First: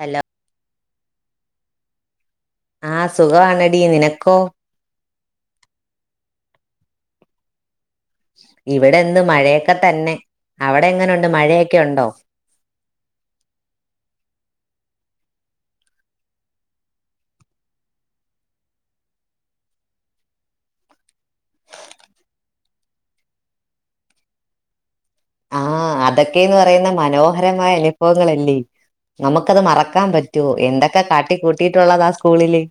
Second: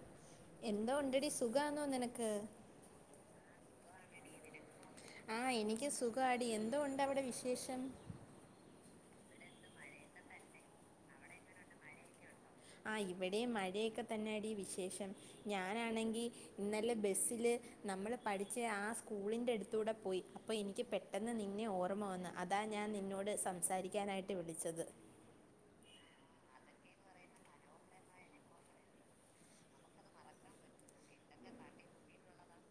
Hello എന്തോ ഉണ്ടടി സുഖാന്നോ നിനക്ക് ആഹ സുഖമാണടീ നിനക്കോ ആഹ് എനിക്കും സുഖാടി എന്തോണ്ട് അവിടെ വിശേഷം ഇവിടെന്ന് മഴയൊക്കെ തന്നെ അവിടെ എങ്ങനെണ്ട് മഴയൊക്കെ ഉണ്ടോ ആ ഇവടിം മഴയൊക്കെ തന്നെടീ വിശേഷം ഞാനാണെങ്കിൽ ഇന്നലെ ബസ്സില് നമ്മൾ പഠിച്ച് ആ സ്കൂളിൻ്റെ അടുത്തൂടെ പോയി അപ്പോൾ എനിക്ക് പെ പെട്ടെന്ന് നിന്നെ ഓർമ്മ വന്ന് അതാ ഞാൻ നിന്നോട് സംസാരിക്കാനായിട്ട് വിളിച്ചത് ആഹ് അതൊക്കെന്ന് പറയുന്നെ മനോഹരമായ അനുഭവങ്ങളല്ലേ നമുക്കത് മറക്കാൻ പറ്റോ എന്തൊക്കെ കാട്ടി കൂട്ടിയിട്ടുള്ളതാ സ്കൂളില്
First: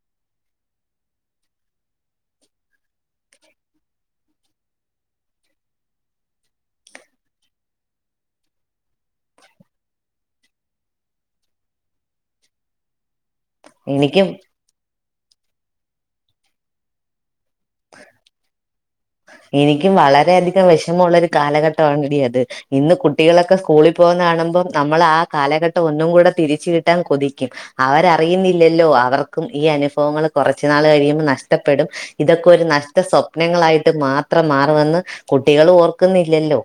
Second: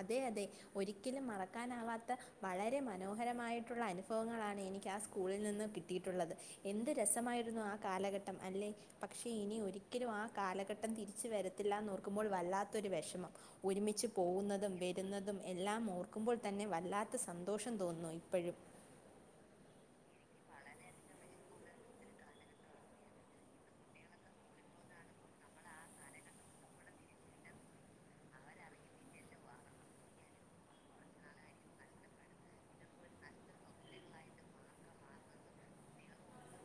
അതെ അതെ ഒരിക്കലും മറക്കാനാവാത്ത വളരെ മനോഹരമായിട്ടുള്ള അനുഭവങ്ങളാണ് എനിക്ക് ആ സ്കൂളിൽ നിന്ന് കി കിട്ടിയിട്ടുള്ളത് എന്ത് രസമായിരുന്നു ആ കാലഘട്ടം അല്ലെ പക്ഷെ ഇനി ഒരിക്കലും ആ കാലഘട്ടം തിരിച്ച് വരത്തില്ലാന്ന് ഓർക്കുമ്പോൾ വല്ലാത്തൊരു വിഷമം ഒരുമിച്ച് എനിക്കും പോവുന്ന തും വരുന്നതും എല്ലാം ഓർക്കുമ്പോൾ തന്നെ വല്ലാത്ത സന്തോഷം തോന്നുന്നു ഇപ്പഴും എനിക്കും വളരെയധികം വെഷമം ഉള്ള ഒരു കാലഘട്ടമാണ് എടീ അത് ഇന്ന് കുട്ടികളൊക്കെ സ്കൂളിൽ പോകുന്നെ കാണുമ്പം നമ്മൾ ആ കാലഘട്ടം ഒന്നും കൂടെ തിരിച്ച് കിട്ടാൻ കൊതിക്കും അവരറിയുന്നില്ലല്ലോ അവർക്കും ഈ അനുഭവങ്ങൾ കുറച്ചുനാൾ കഴിയുമ്പോൾ നഷ്ടപ്പെടും ഇതൊക്കെ ഒരു നഷ്ട സ്വപ്നങ്ങളായിട്ട് മാത്രം മാറുമെന്ന് കുട്ടികളും ഓർക്കുന്നില്ലല്ലോ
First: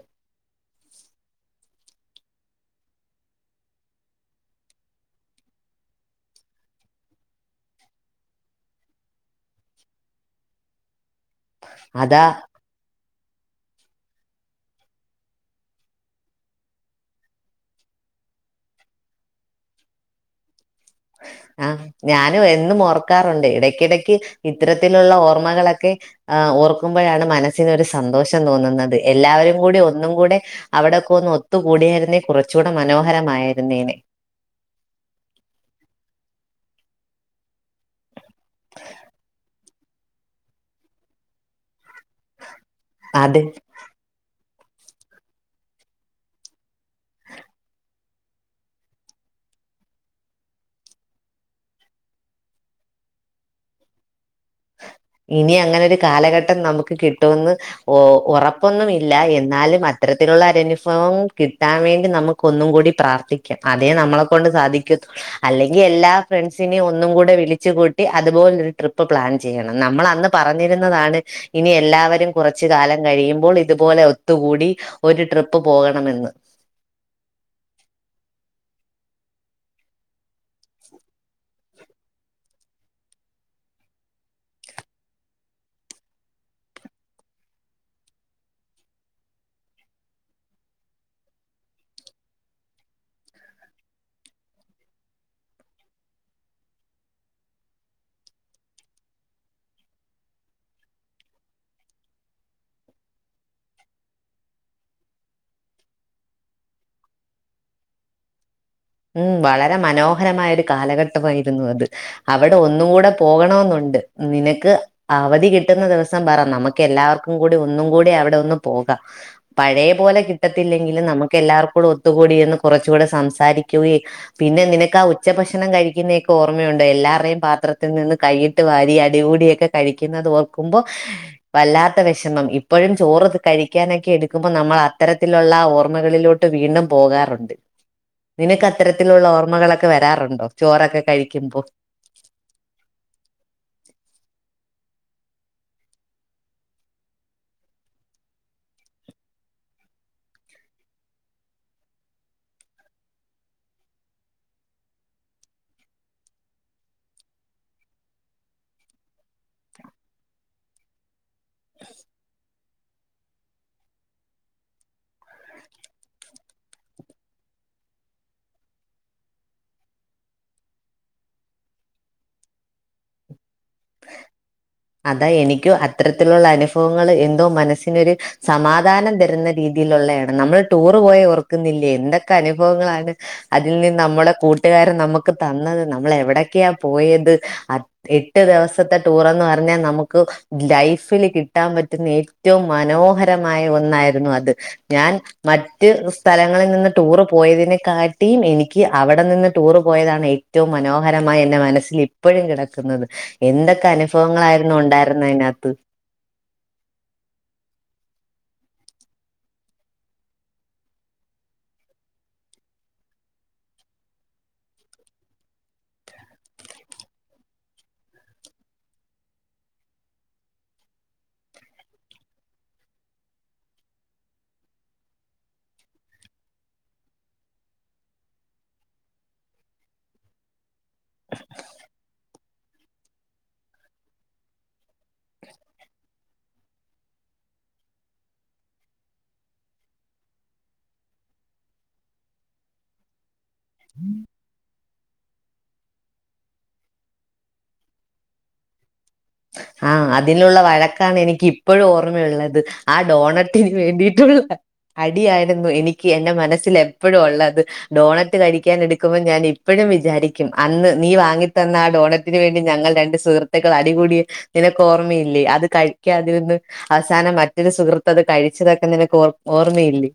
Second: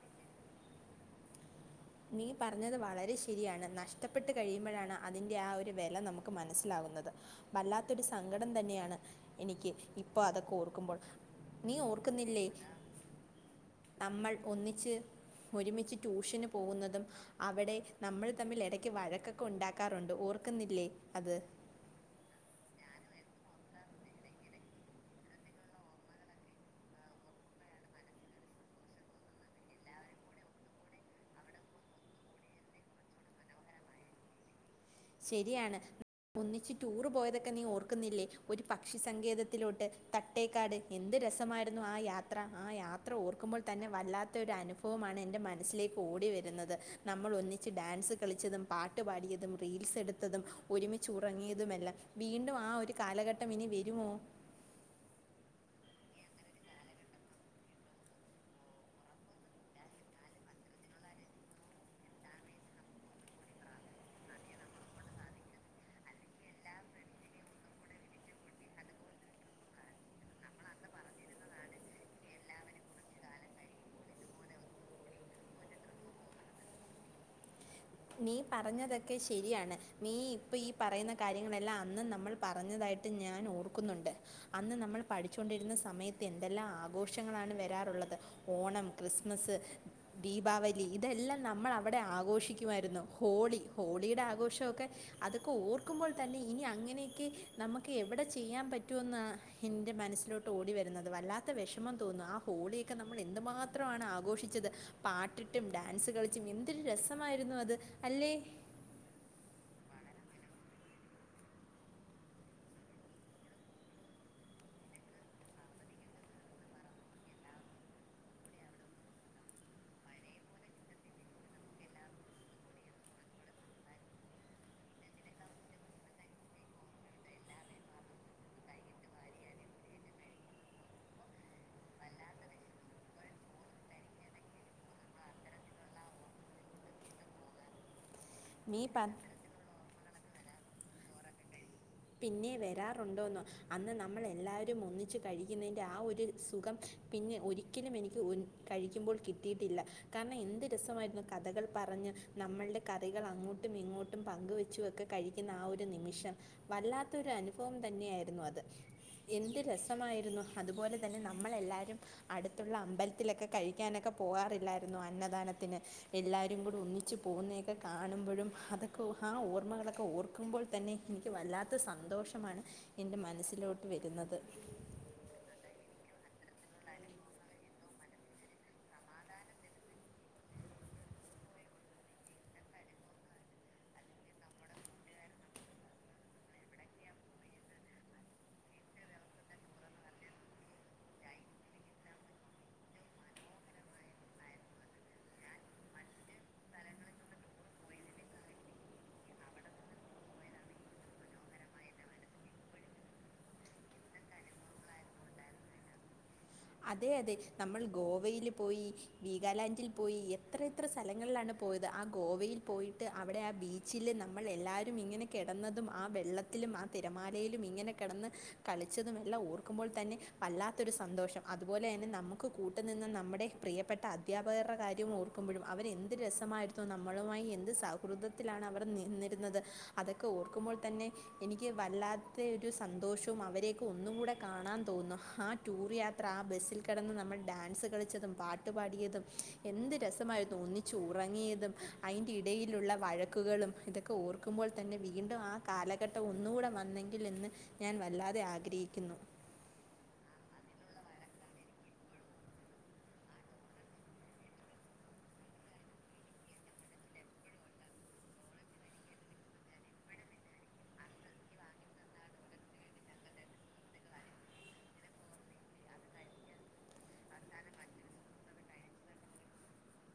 നീ പറഞ്ഞത് വളരെ ശരിയാണ് നഷ്ടപ്പെട്ട് കഴിയുമ്പോഴാണ് അതിൻ്റെ ആ ഒരു വില നമുക്ക് മനസ്സിലാകുന്നത് വല്ലാത്തൊരു സങ്കടം തന്നെയാണ് എനിക്ക് ഇപ്പോ അതൊക്കെ ഓർക്കുമ്പോൾ നീ അതാ ഓർക്കുന്നില്ലേ നമ്മൾ ഒന്നിച്ച് ഒരുമിച്ച് ട്യൂഷന് പോകുന്നതും അവിടെ നമ്മൾ തമ്മിൽ ഇടക്ക് വഴക്കൊക്കെ ഉണ്ടാക്കാറുണ്ട് ഓർക്കുന്നില്ലേ അത് ആഹ് ഞാനും എന്നും ഓർക്കാറുണ്ട് ഇടക്കിടക്ക് ഇത്തരത്തിലുള്ള ഓർമ്മകളൊക്കെ ആഹ് ഓർക്കുമ്പോഴാണ് മനസ്സിനൊരു ഒരു സന്തോഷം തോന്നുന്നത് എല്ലാവരും കൂടി ഒന്നും കൂടെ അവിടെയൊക്കെ ഒന്ന് ഒത്തുകൂടിയായിരുന്നേ കുറച്ചുകൂടെ മനോഹരമായിരുന്നേനെ ശരിയാണ് ഒന്നിച്ച് ടൂറ് പോയതൊക്കെ നീ ഓർക്കുന്നില്ലേ ഒരു പക്ഷിസങ്കേത ത്തിലോട്ട് തട്ടേക്കാട് എന്ത് രസമായിരുന്നു ആ യാ ത്ര ആ യാത്ര അത് ഓർക്കുമ്പോൾ തന്നെ വല്ലാത്തൊരു അനു അനുഭവുമാണ് എൻ്റെ മനസ്സിലേക്ക് ഓടി വരുന്നത് നമ്മൾ ഒന്നിച്ച് ഡാൻസ് കളിച്ചതും പാട്ട് പാടിയതും റീൽസ് എടുത്തതും ഒരുമിച്ചു ഉറങ്ങിയതുമെല്ലാം വീണ്ടും ആ ഒരു കാലഘട്ടം ഇനി വരുമോ ഇനി അങ്ങനെ ഒരു കാലഘട്ടം നമുക്ക് കിട്ടുവന്ന് ഓ ഉറപ്പൊന്നും ഇല്ല എന്നാലും അത്തരത്തിലുള്ള ഒരു അനുഭവം കിട്ടാൻ വേണ്ടി നമുക്ക് ക്കു ഒന്നും കൂടി പ്രാർത്ഥിക്കാം അതേ നമ്മള് കൊണ്ട് സാധിക്കത്തു അല്ലെങ്കി എല്ലാ ഫ്രണ്ട്സിനെയും ഒന്നും കൂടെ വിളിച്ചു കൂ ട്ടി അതുപോലൊരു ട്രിപ്പ് പ്ലാൻ ചെയ്യണം നമ്മൾ അന്ന് പറഞ്ഞിരുന്നതാണ് ഇനി എല്ലാവരും കൊറച്ച് കാലം കഴിയുമ്പോൾ ഇതുപോലെ ഒത്തുകൂടി ഒരു ട്രിപ്പ് പോകണമെന്ന് നീ പറഞ്ഞതൊക്കെ ശരിയാണ് നീ ഇപ്പം ഈ പറയുന്ന കാര്യങ്ങളെല്ലാം അന്ന് നമ്മൾ പറഞ്ഞതായിട്ട് ഞാൻ ഓർക്കുന്നുണ്ട് അന്ന് നമ്മൾ പഠിച്ചൊണ്ടിരുന്ന സമയത്ത് എന്തെല്ലാം ആഘോഷങ്ങളാണ് വരാറുള്ളത് ഓണം ക്രിസ്മസ് ദീപാവലി ഇതെല്ലാം നമ്മൾ അവിടെ ആഘോഷിക്ക ക്കുവാരുന്നു ഹോളി ഹോളിയുടെ ആഘോഷമൊക്കെ അതൊക്കെ ഓർക്കുമ്പോൾ തന്നെ ഇനി അങ്ങനെയൊക്കെ നമുക്ക് എവിടെ ചെയ്യാൻ പറ്റുവെന്നാണ് എൻ്റെ മനസ്സിലോട്ട് ഓടി വരുന്നത് വല്ലാത്ത വിഷമം തോന്നാ ആഹ് ഹോളിയൊക്കെ നമ്മള് എന്തു മാത്രമാണ് ആഘോഷിച്ചത് പാട്ടിട്ടും ഡാൻസ് കളിച്ചും എന്തൊരു രസ മായിരുന്നു അത് അല്ലെ ഉം വളരെ മനോഹരമായ ഒരു കാലഘട്ടമായിരുന്നു അത് അവിടെ ഒന്നും കൂടെ പോകണവെന്നുണ്ട് നിനക്ക് അവധി കിട്ടുന്ന ദിവസം പറ നമുക്ക് എല്ലാവർക്കും കൂടി ഒന്നും കൂടി അവിടെ ഒന്ന് പോകാം പഴയ പോലെ കിട്ടത്തില്ലെങ്കിലും നമുക്ക് എല്ലാർക്കൂടെ ഒത്തുകൂടിയിരുന്ന് കുറച്ചൂടെ സംസാരി ക്കുവേം പിന്നെ നിനക്ക് ആഹ് ഉച്ചഭക്ഷണം കഴിക്കുന്നതൊക്കെ ഓർമ്മയുണ്ടോ എല്ലാർടെം പാത്രത്തിൽ നിന്ന് കൈയിട്ട് വാരി അടികൂടിയൊക്കെ കഴിക്കുന്നത് ഓർക്കുമ്പോ വല്ലാത്ത വിഷമം ഇപ്പോഴും ചോറ് ത് കഴിക്കാനൊക്കെ എടുക്കുമ്പോ നമ്മൾ അത്തരത്തിലുള്ള ഓർമ്മകളിലോ ട്ട് വീണ്ടും പോകാറോണ്ട് നിനക്ക് നീ പ അത്തരത്തിലുള്ള ഓർമ്മകളൊക്കെ വരാറുണ്ടോ ചോറൊക്കെ കഴിക്കുമ്പോ പിന്നെ വരാറുണ്ടോന്നോ അന്ന് നമ്മൾ എല്ലാവരും ഒന്നിച്ച് കഴിക്കുന്നതിന്റെ ആ ഒരു സുഖം പിന്നെ ഒരിക്കലും എനിക്ക് ഒൻ കഴിക്കുമ്പോൾ കിട്ടിയിട്ടില്ല കാരണം എന്ത് രസമായിരുന്നു കഥകൾ പറഞ്ഞ് നമ്മൾടെ കറികൾ അങ്ങോട്ടും ഇങ്ങോട്ടും പങ്കുവെച്ചും ഒക്കെ കഴിക്കുന്ന ആ ഒരു നിമിഷം വല്ലാത്ത ഒരു അനുഭവം തന്നെയായിരുന്നു അത് എന്ത് രസമായിരുന്നു അത്പോലെ തന്നെ നമ്മളെല്ലാരും അട് ത്തുള്ള അമ്പൽത്തിലൊക്കെ കഴിക്കാനൊക്കെ പോവാറില്ലാര്ന്നോ അന്നദാനത്തിന് എല്ലാരും കൂടി ഒന്നി ച്ച് പോകുന്നയൊക്കെ കാണുമ്പഴും അതൊക്കെ ഓ ആ ഓർമ്മകളൊക്കെ ഓർക്കുമ്പോൾ തന്നെ ക്ക് വല്ലാത്ത സന്തോഷമാണ് എൻ്റെ മനസ്സിലോട്ട് വരുന്നത്. അതാ എനിക്കും അത്തരത്തിലുള്ള അനുഫഅങ്ങള് എന്തോ മനസ്സിനൊര് സമാധാനം തരുന്ന രീതിയിലൊള്ളയാണ് നമ്മള് ടൂറ് പോയെ ഓർക്കുന്നില്ലേ എന്തൊക്കെ അനുഭവങ്ങളാണ്. അതിൽ നിന്ന് ന്നമ്മടേ കൂട്ടുകാരൻ ന്നമ്മുക്ക് തന്നത് ന്നമ്മള് എവടൊക്കെയാ പോയത് അ എട്ട് ദിവസത്തെ ടൂറെന്ന് പർഞ്ഞാ നമുക്ക് ലൈഫില് കിട്ടാൻ പറ്റുന്ന ഏ റ്റവും മനോഹരമായ ഒന്നായിരുന്നു അത് ഞാൻ മറ്റ് സ്ഥലങ്ങളിൽ നിന്ന് ടൂറ് പോയതിനെക്കാട്ടീം എനിക്ക് അവടെ നിന്ന് ടൂറ് പോയതാണ് ഏ റ്റവും മനോഹരമായി എന്റെ മനസ്സില് ഇപ്പഴും കേടക്കുന്നത്. എന്തൊക്കെ അനുഫവങ്ങളായിരുന്നു ഉണ്ടായിരുന്നെ അയ്നകത്ത്. അതെ അതെ ന്നമ്മൾ ഗോവയില് പോയി, വീഗാലാന്റിൽ പോയി, എത്ര എ ത്ര സ്ഥലങ്ങൾലാണ് പോയത് ആ ഗോവയിൽ പോയിട്ട് അവടെ ആ ബീച്ചില് ന്നമ്മൾ എല്ലാരും ഇങ്ങനെ കേടന്നതും ആ വെള്ളത്തിലും ആ തിരമാലയിലും ഇങ്ങനെ കേടന്ന് കളിച്ചതും എല്ലാം ഓർക്കുമ്പോൾ തന്നെ വല്ലാത്തൊരു സന്തോഷം. അത്പോലെന്നെ ന്നമ്മുക്ക് കൂട്ടു നിന്ന് നമ്മടെ പ്രിയപ്പെട്ട അധ്യാപകർടെ കാര്യം ഓർക്കുമ്പഴും അവരെന്ത് രസമാരു ത്തു നമ്മളുമായി എന്ത് സൗഹൃദത്തിലാണ് അവർ നിന്നിരുന്നത്. അതൊക്കെ ഓർക്കുമ്പോൾ തന്നെ എനിക്ക് വല്ലാത്തെ ഒരു സന്തോഷോം അവരെയൊക്കെ ഒന്നുംകൂടെ കാണാൻ തോന്ന് ആ ടൂർ യാ ത്ര, ആ ബസ്സിൽ കെടന്ന് നമ്മൾ ഡാൻസ് കളിച്ചതും പാട്ട് പാടിയതും എന്ത് രസമായിരുന്നു ഒന്നി ച്ചുറങ്ങിയതും അയ്ന്റെ ഇടയിലുള്ള വഴക്കുകളും ഇതൊക്കെ ഓർക്കുമ്പോൾ തന്നെ വീ വീണ്ടും ആ കാലഘട്ടം ഒന്നുകൂടെ വന്നെങ്കിൽ എന്ന് ഞാൻ വല്ലാതെ ആഗ്രഹിക്കുന്നു. ആഹ്, അതിലുള്ള വഴക്കാണ് എനിക്ക് ഇപ്പഴും ഓർമ്മയുള്ളത് ആ ഡോണറ്റിന് വേണ്ടീട്ടുള്ള അടിയായിരുന്നു എനിക്ക് എന്റെ മനസ്സിൽ എപ്പഴും ഒള്ളത്. ഡോണറ്റ് കഴിക്കാൻ എടുക്കുമ്പോൾ ഞാൻ ഇപ്പോഴും വിചാരിക്കും അന്ന് നീ വാങ്ങി തന്ന ആ ഡോണ തിനുവേണ്ടി ഞങ്ങൾ രണ്ട് സുഹൃത്തുക്കൾ അടികൂടി നിനക്ക് ഓർമ്മയില്ലേ അത് കഴിക്കാതിരുന്ന് അവസാനം മറ്റൊരു സുഹൃത്ത് അത് കഴിച്ചതൊക്കെ നിനക്ക് ഓ ഓർമ്മയില്ലേ.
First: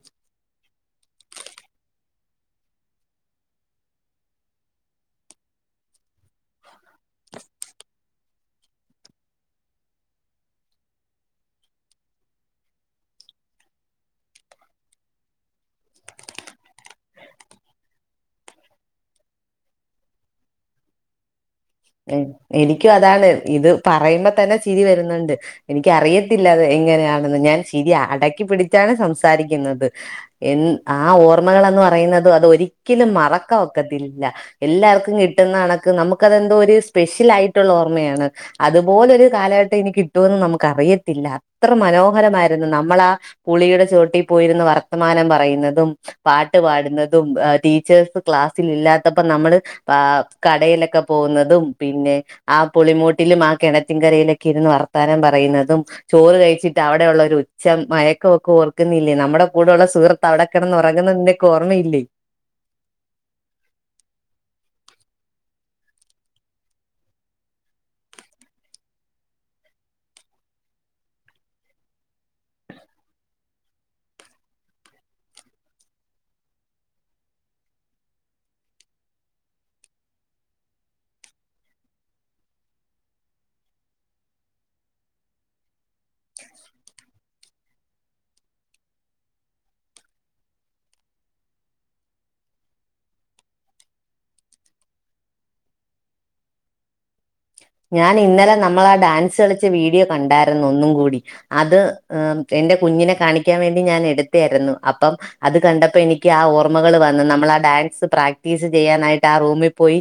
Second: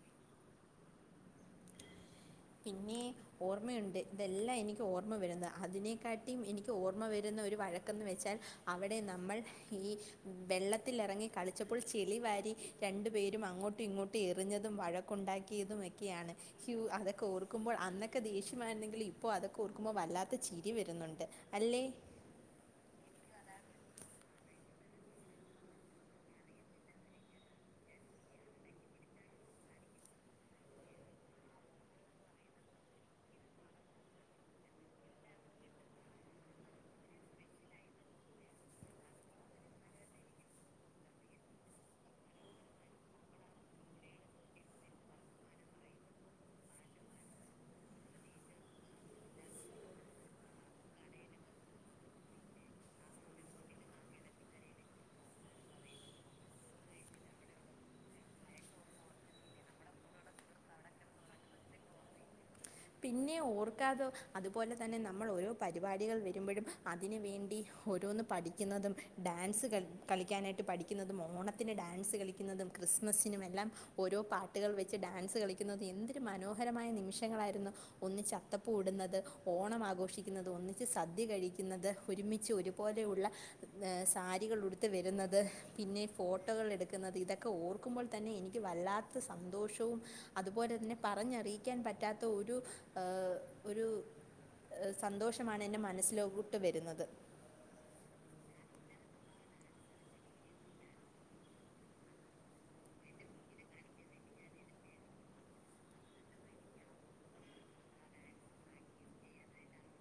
പിന്നെ ഓർമ്മയുണ്ട് ഇതെല്ലാം എനിക്ക് ഓർമ്മ വരുന്ന് അതിനെക്കാട്ടീം എനിക്ക് ഓർമ്മ വരുന്ന ഒരു വഴക്കന്ന് വെച്ചാൽ അവടെ ന്നമ്മൾ ഈ വെള്ളത്തിലറങ്ങി കളിച്ചപ്പോൾ ചെളിവാരി രണ്ടു പേരും അങ്ങോട്ടും ഇങ്ങോട്ടും എറിഞ്ഞതും വഴക്കുണ്ടാക്കിയതും ഒക്കെയാണ് ഹ്യൂ അ ക്കെ ഓർക്കുമ്പോൾ അന്നൊക്കെ ദേഷ്യം ആരുന്നെങ്കിൽ ഇപ്പോൾ അതൊക്കെ ഓർക്കുമ്പോ വല്ലാത്ത ചിരി വരുന്നുണ്ട് അല്ലേ. എനിക്കും അതാണ് ഇത് പറയുമ്പോ തന്നെ ചിരി വരുന്നുണ്ട്. എനിക്ക് അറിയത്തില്ല അത് എങ്ങനെയാണെന്ന് ഞാൻ ചിരി അടക്കി പിടിച്ചാണ് സംസാരിക്കുന്നത്. എൻ ആ ഓർമ്മകൾ എന്ന് പറയുന്നത് അത് ഒരിക്കലും മറക്കാ ഒക്കത്തില്ല. എല്ലാവർക്കും കിട്ടുന്ന കണക്ക് നമുക്കതെന്തോ ഒരു സ്പെഷ്യലാ ആയിട്ടുള്ള ഓർമ്മയാണ്. അത്പോലൊരു കാലഘട്ടം ഇനി കിട്ടുഓന്ന് നമുക്ക് അറിയത്തില്ല അത്ര മനോഹരമായിരുന്നു ന്നമ്മളാ പുളിയുടെ ചുവട്ടിൽ പോയിരുന്ന് വർത്തമാനം പറയുന്നതും. പാട്ട് പാടുന്നതും ടീച്ചേഴ്സ് ക്ലാസ്സിൽ ഇല്ലാത്തപ്പം ന്നമ്മള് കടയിലൊക്ക പോവ്ന്നതും പിന്നെ ആ പുളിമോട്ടിലും ആ കേണറ്റിൻ കരയിലൊക്കെ ഇരുന്ന് വർത്താനം പറയുന്നതും ചോറ് കഴിച്ചിട്ട് അവടെയുള്ള ഒരു ഉച്ച മയക്കവൊക്കെ ഓർക്കുന്നില്ലേ ന്നമ്മടെ കൂടെയുള്ള സുഹൃ അവടെക്കെടന്ന് ഒറങ്ങുന്നത് നിനക്ക് ഓർമ്മയില്ലേ? പിന്നെ ഓർക്കാതൊ അതുപോലെ തന്നെ നമ്മൾ ഓരോ പരിപാടികൾ വരുമ്പഴും അതിന് വേണ്ടി ഓരോന്ന് പഠിക്കുന്നതും ഡാൻസ് കളി കളിക്കാനായിട്ട് പഠിക്കുന്നതും ഓണത്തിന് ഡാൻസ് കളിക്കുന്നതും ക്രിസ്മസിനുമെല്ലാം ഓരോ പാട്ടുകൾ വെച്ച് ഡാൻസ് കളിക്കുന്നത് എന്തൊരു മനോഹരമായ നിമിഷങ്ങളായിരുന്നു ഒന്നിച്ച് അത്തപ്പൂ ഇടുന്നത് ഓണം ആഘോഷിക്കുന്നത് ഒന്നിച്ച് സദ്യ കഴിക്കുന്നത് ഒരുമിച്ച് ഒരു പോലെയുള്ള സാരികള് ഉടുത്ത് വരുന്നത് പിന്നെ ഫോട്ടോകൾ എടു ക്കുന്നത് ഇതൊക്കെ ഓർക്കുമ്പോൾ തന്നെ എനിക്ക് വല്ലാത്ത സന്തോഷവും അതുപോലെ തന്നെ പറഞ്ഞറിയിക്കാൻ പറ്റാത്ത ഒരു ഏഹ് ഒരു സന്തോഷമാണ് എൻ്റെ മനസ്സിലോട്ട് വരുന്നത് ഞാൻ ഇന്നലെ നമ്മളാ ഡാൻസ് കളിച്ച വീഡിയോ കണ്ടാരുന്നു ഒന്നും കൂടി അത് ഏഹ് എന്റെ കുഞ്ഞിനെ കാണിക്കാൻ വേണ്ടി ഞാൻ എടുത്തേയാരുന്നു അപ്പം അത് കണ്ടപ്പോ എനിക്ക് ആ ഓർമ്മകൾ വന്നു നമ്മള് ആ ഡാൻസ് പ്രാക്ടീസ് ചെയ്യാനായിട്ട് ആ റൂമി പോയി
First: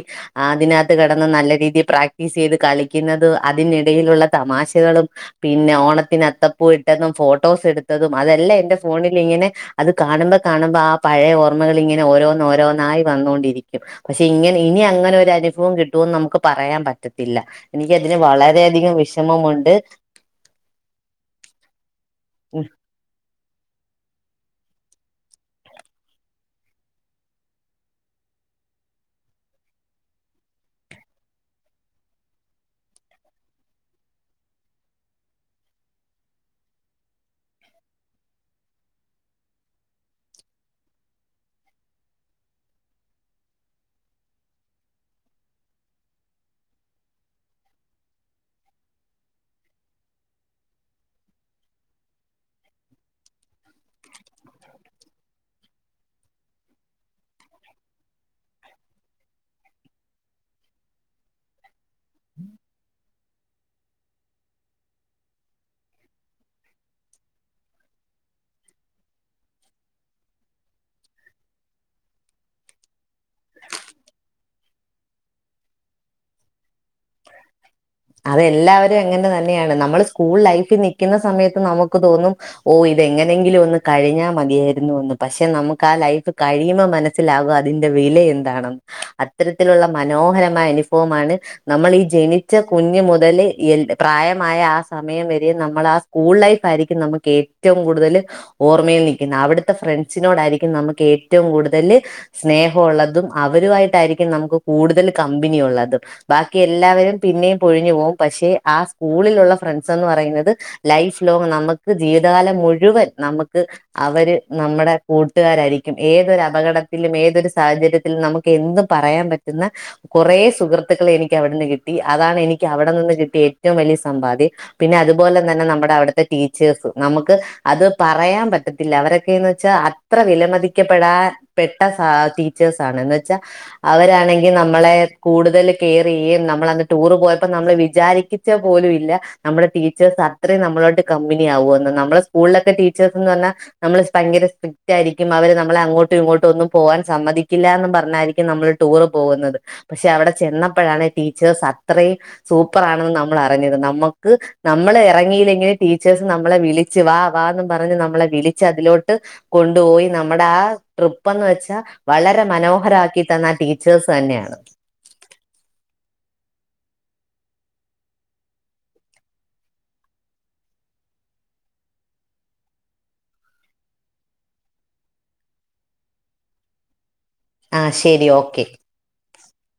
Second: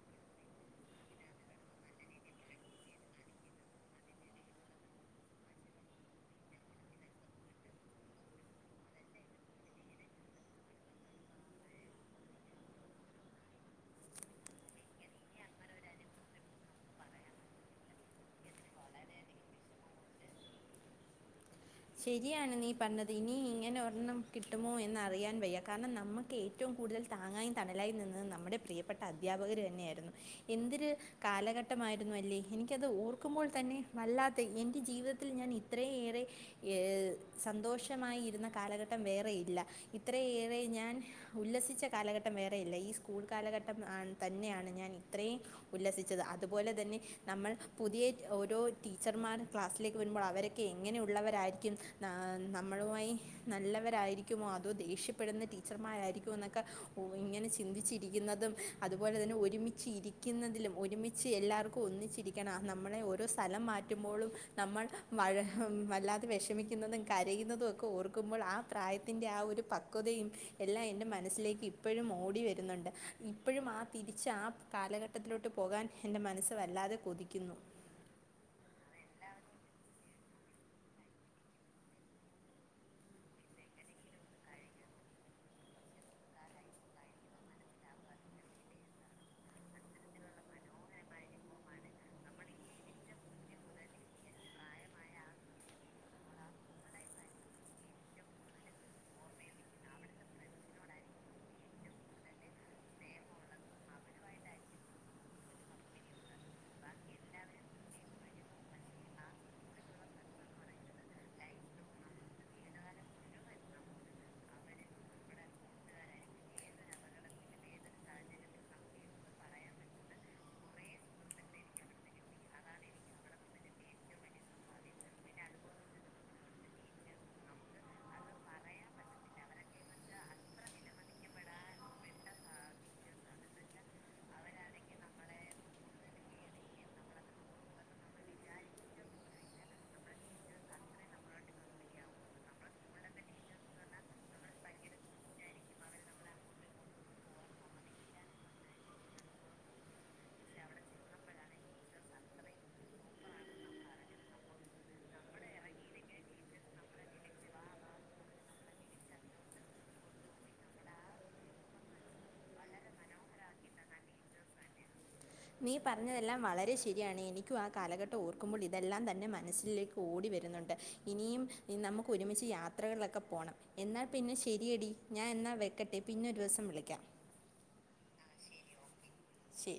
അതിനത്ത് കെടന്ന് നല്ല രീതി പ്രാക്ടീസ് ചെയ്ത് കളിക്കുന്നത് അതിനിടയിലുള്ള തമാശകളും പിന്നെ ഓണത്തിന് അത്തപ്പൂ ഇട്ടതും ഫോട്ടോസ് എടുത്തതും അതെല്ലാം എന്റെ ഫോണിലിങ്ങനെ അത് കാണുമ്പോ കാണുമ്പോ ആ പഴയ ഓർമ്മകൾ ഇങ്ങനെ ഓരോന്നോ ഓരോന്നായി വന്നോണ്ടിരിക്കും പക്ഷേ ഇങ്ങനെ ഇനി അങ്ങനെ ഒരു അനുഭവം കിട്ടുവോന്ന് നമുക്ക് പറയാൻ പറ്റ ത്തില്ല എനിക്ക് അതിന് വളരെയധികം വിഷമമോണ്ട് ശെരിയാണ് നീ പറഞ്ഞത് ഇനി ഇങ്ങനെ ഒരെണ്ണം കിട്ടുമോ എന്ന് അറിയാൻ വയ്യ കാരണം നമ്മക്കേ ഏറ്റോം കൂടുതൽ താങ്ങായും തണലായി നിന്നത് നമ്മുടെ പ്രിയപ്പെട്ട അധ്യാപകര് തന്നെയാരുന്നു എന്തര് കാലഘട്ടമായിരുന്നു അല്ലേ എനിക്കത് ഓർക്കുമ്പോൾ തന്നെ വല്ലാത്ത എൻ്റെ ജീവിതത്തിൽ ഞാൻ ഇത്രയേറെ ഏഹ് സന്തോഷമായിരുന്ന കാലഘട്ടം വേറെയില്ല ഇത്രയേറെ ഞാൻ ഉല്ലസിച്ച കാലഘട്ടം വേറെ ഇല്ല ഈ സ്കൂൾ കാലഘട്ടം ആ തന്നെയാണ് ഞാൻ ഇത്രേം ഉല്ലസിച്ചത് അതുപോലെ തന്നെ നമ്മൾ പുതിയ ഓരോ ടീച്ചർമാർ ക്ലാസ്സിലേക്ക് വരുമ്പോൾ അവരെ ക്കെ എങ്ങനെയുള്ളവര ക്കും നമ്മളുമായി നല്ലവരാരിക്കുമോ അതോ ദേഷ്യപ്പെടുന്ന ടീച്ചർമാരായിരിക്കുമോ എന്നൊക്കെ ഇങ്ങനെ ചിന്തിച്ചിരിക്കുന്നതും അതുപോലെ തന്നെ ഒരുമിച്ച് ഇരിക്കുന്നതിലും ഒരുമിച്ച് എല്ലാർക്കും ഒന്നിച്ചിരി ക്കണം നമ്മളെ ഓരോ സ്ഥലം മാറ്റുമ്പോഴും നമ്മൾ വല്ലാ വെഷമിക്കുന്നതും കരയുന്നതും ഒക്കെ ഓർക്കുമ്പോൾ ആ പ്രായത്തിന്റെ ആ ഒരു പക്വതയും എല്ലാം എൻ്റെ മനസ്സിലേക്ക് ഇപ്പോഴും ഓടി വരുന്നോണ്ട് ഇപ്പഴും ആ തിരിച്ച് ആഹ് കാലഘട്ടത്തിലോട്ട് പോകാൻ എൻ്റെ മനസ്സ് വല്ലാതെ കൊതിക്കുന്നു. അതെല്ലാവരും അങ്ങനെ തന്നെയാണ് നമ്മള് സ്കൂൾ ലൈഫിൽ നിക്കുന്ന സമയത്ത് നമുക്ക് തോന്നും ഓഹ് ഇതെങ്ങനെങ്കിലും ഒന്ന് കഴിഞ്ഞാ മതിയായിരുന്നു എന്ന് പക്ഷെ നമുക്ക് ആ ലൈഫ് കഴിയുമ്പോ മന സ്സിലാകും അതിന്റെ വില എന്താണെന്ന് അത്തരത്തിലുള്ള മനോഹരമായ അനുഭവമാണ് നമ്മളി ജനിച്ച കുഞ്ഞ് മുതല് പ്രായമായ ആ സമയം വരെ നമ്മൾ ആ സ്കൂൾ ലൈഫ് ആയിരിക്കും നമ്മക്ക് ഏ റ്റോം കൂടുതല് ഓർമ്മയിൽ നിക്കുന്ന അവടുത്തെ ഫ്രണ്ട്സിനോടാരിക്കും നമുക്ക് ഏറ്റോം കൂടുതല് സ്നേഹം ഒള്ളതും അവരുമായിട്ടായിരിക്കും നമുക്ക് കൂടുതൽ കമ്പിനിയൊള്ളതും ബാക്കി എല്ലാവരും പിന്നെയും പൊഴിഞ്ഞു പോവും പക്ഷെ ആ സ്കൂളിലുള്ള ഫ്രണ്ട്സ് എന്ന് പറയുന്നത് ലൈഫ് ലോങ്ങ് നമ്മക്ക് ജീവിതകാലം മുഴുവൻ നമ്മക്ക് അവര് നമ്മടെ കൂട്ടുകാരായിരിക്കും ഏതൊരു അപകടത്തിലും ഏതൊരു സാഹചര്യ ത്തിൽ നമുക്ക് എന്തും പറയാൻ പറ്റുന്ന കൊറെ സുഹൃത്തുക്കളെ എനിക്ക് അവിടുന്ന് കിട്ടി അതാണ് എനി ക്കവടെ നിന്ന് കിട്ടിയ ഏറ്റോം വല്യ സമ്പാദ്യം. പിന്നെ അതുപോലെ തന്നെ നമ്മുടെ അവിടുത്തെ ടീച്ചേഴ്സ് നമുക്ക് അത് പറയാൻ പറ്റത്തില്ല അവരൊക്കെയന്ന് വെച്ചാ അത്ര വിലമതിക്കപ്പെടാൻ പെട്ട സ ടീച്ചേഴ്സ് ആണ്ന്ന് വെച്ചാ അവരാണെങ്കി നമ്മളെ കൂടുതല് കെയർ ചെയ്യേം നമ്മളന്ന് ടൂറ് പോയ ഇപ്പൊ നമ്മൾ വിചാരിക്കച്ച പോലും ഇല്ല നമ്മുടെ ടീച്ചേഴ്സ് അത്രയും നമ്മളോട്ട് കമ്പിനിയ ആകൂന്ന് നമ്മുടെ സ്കൂളിലൊക്കെ ടീച്ചേഴ്സ് എന്ന് പറഞ്ഞാൽ നമ്മള് ഭയങ്കര സ്ട്രിക്റ്റ് ആയിരിക്കും അവര് നമ്മളെ അങ്ങോട്ടും ഇങ്ങോട്ടും ഒന്നും പോകവാൻ സമ്മതിക്കില്ലന്ന് പറഞ്ഞായിരിക്കും നമ്മൾ ടൂറ് പോകുന്നത് പക്ഷെ അവിടെ ചെന്നപ്പോഴാണ് ടീച്ചേഴ്സ് അത്രയും സൂപ്പർാണെന്ന് നമ്മൾ അറിഞ്ഞത് നമ്മുക്ക് നമ്മള ഇറങ്ങീലങ്കിലുംടീച്ചേഴ്സ് നമ്മളെ വിളിച്ചു വാ വാന്ന് പറഞ്ഞ് നമ്മളെ വിളിച്ച് അതിലോട്ട് കൊണ്ടുപോയി നമ്മുടെ ആ ട്രിപ്പ്ന്ന് വെച്ചാ വളരെ മനോഹരക്കി തന്ന ടീച്ചേഴ്സ് തന്നെയാണ് നീ പറഞ്ഞതെല്ലാം വളരെ ശരിയാണ് എനിക്കും ആ കാലഘട്ടം ഓർക്കുമ്പോൾ ഇതെല്ലാം തന്നെ മനസ്സിലേക്ക് ഓടി വരുന്നുണ്ട് ഇനിയും നമുക്ക് ഒരുമിച്ച് യാത്രകളിലൊക്കെ പോണം എന്നാൽ പിന്നെ ശരിയടി ഞാൻ എന്നാൽ വെക്കട്ടെ പിന്നെരു ദിവസം വിളിക്കാം ആ ശരി ഓക്കെ ശരി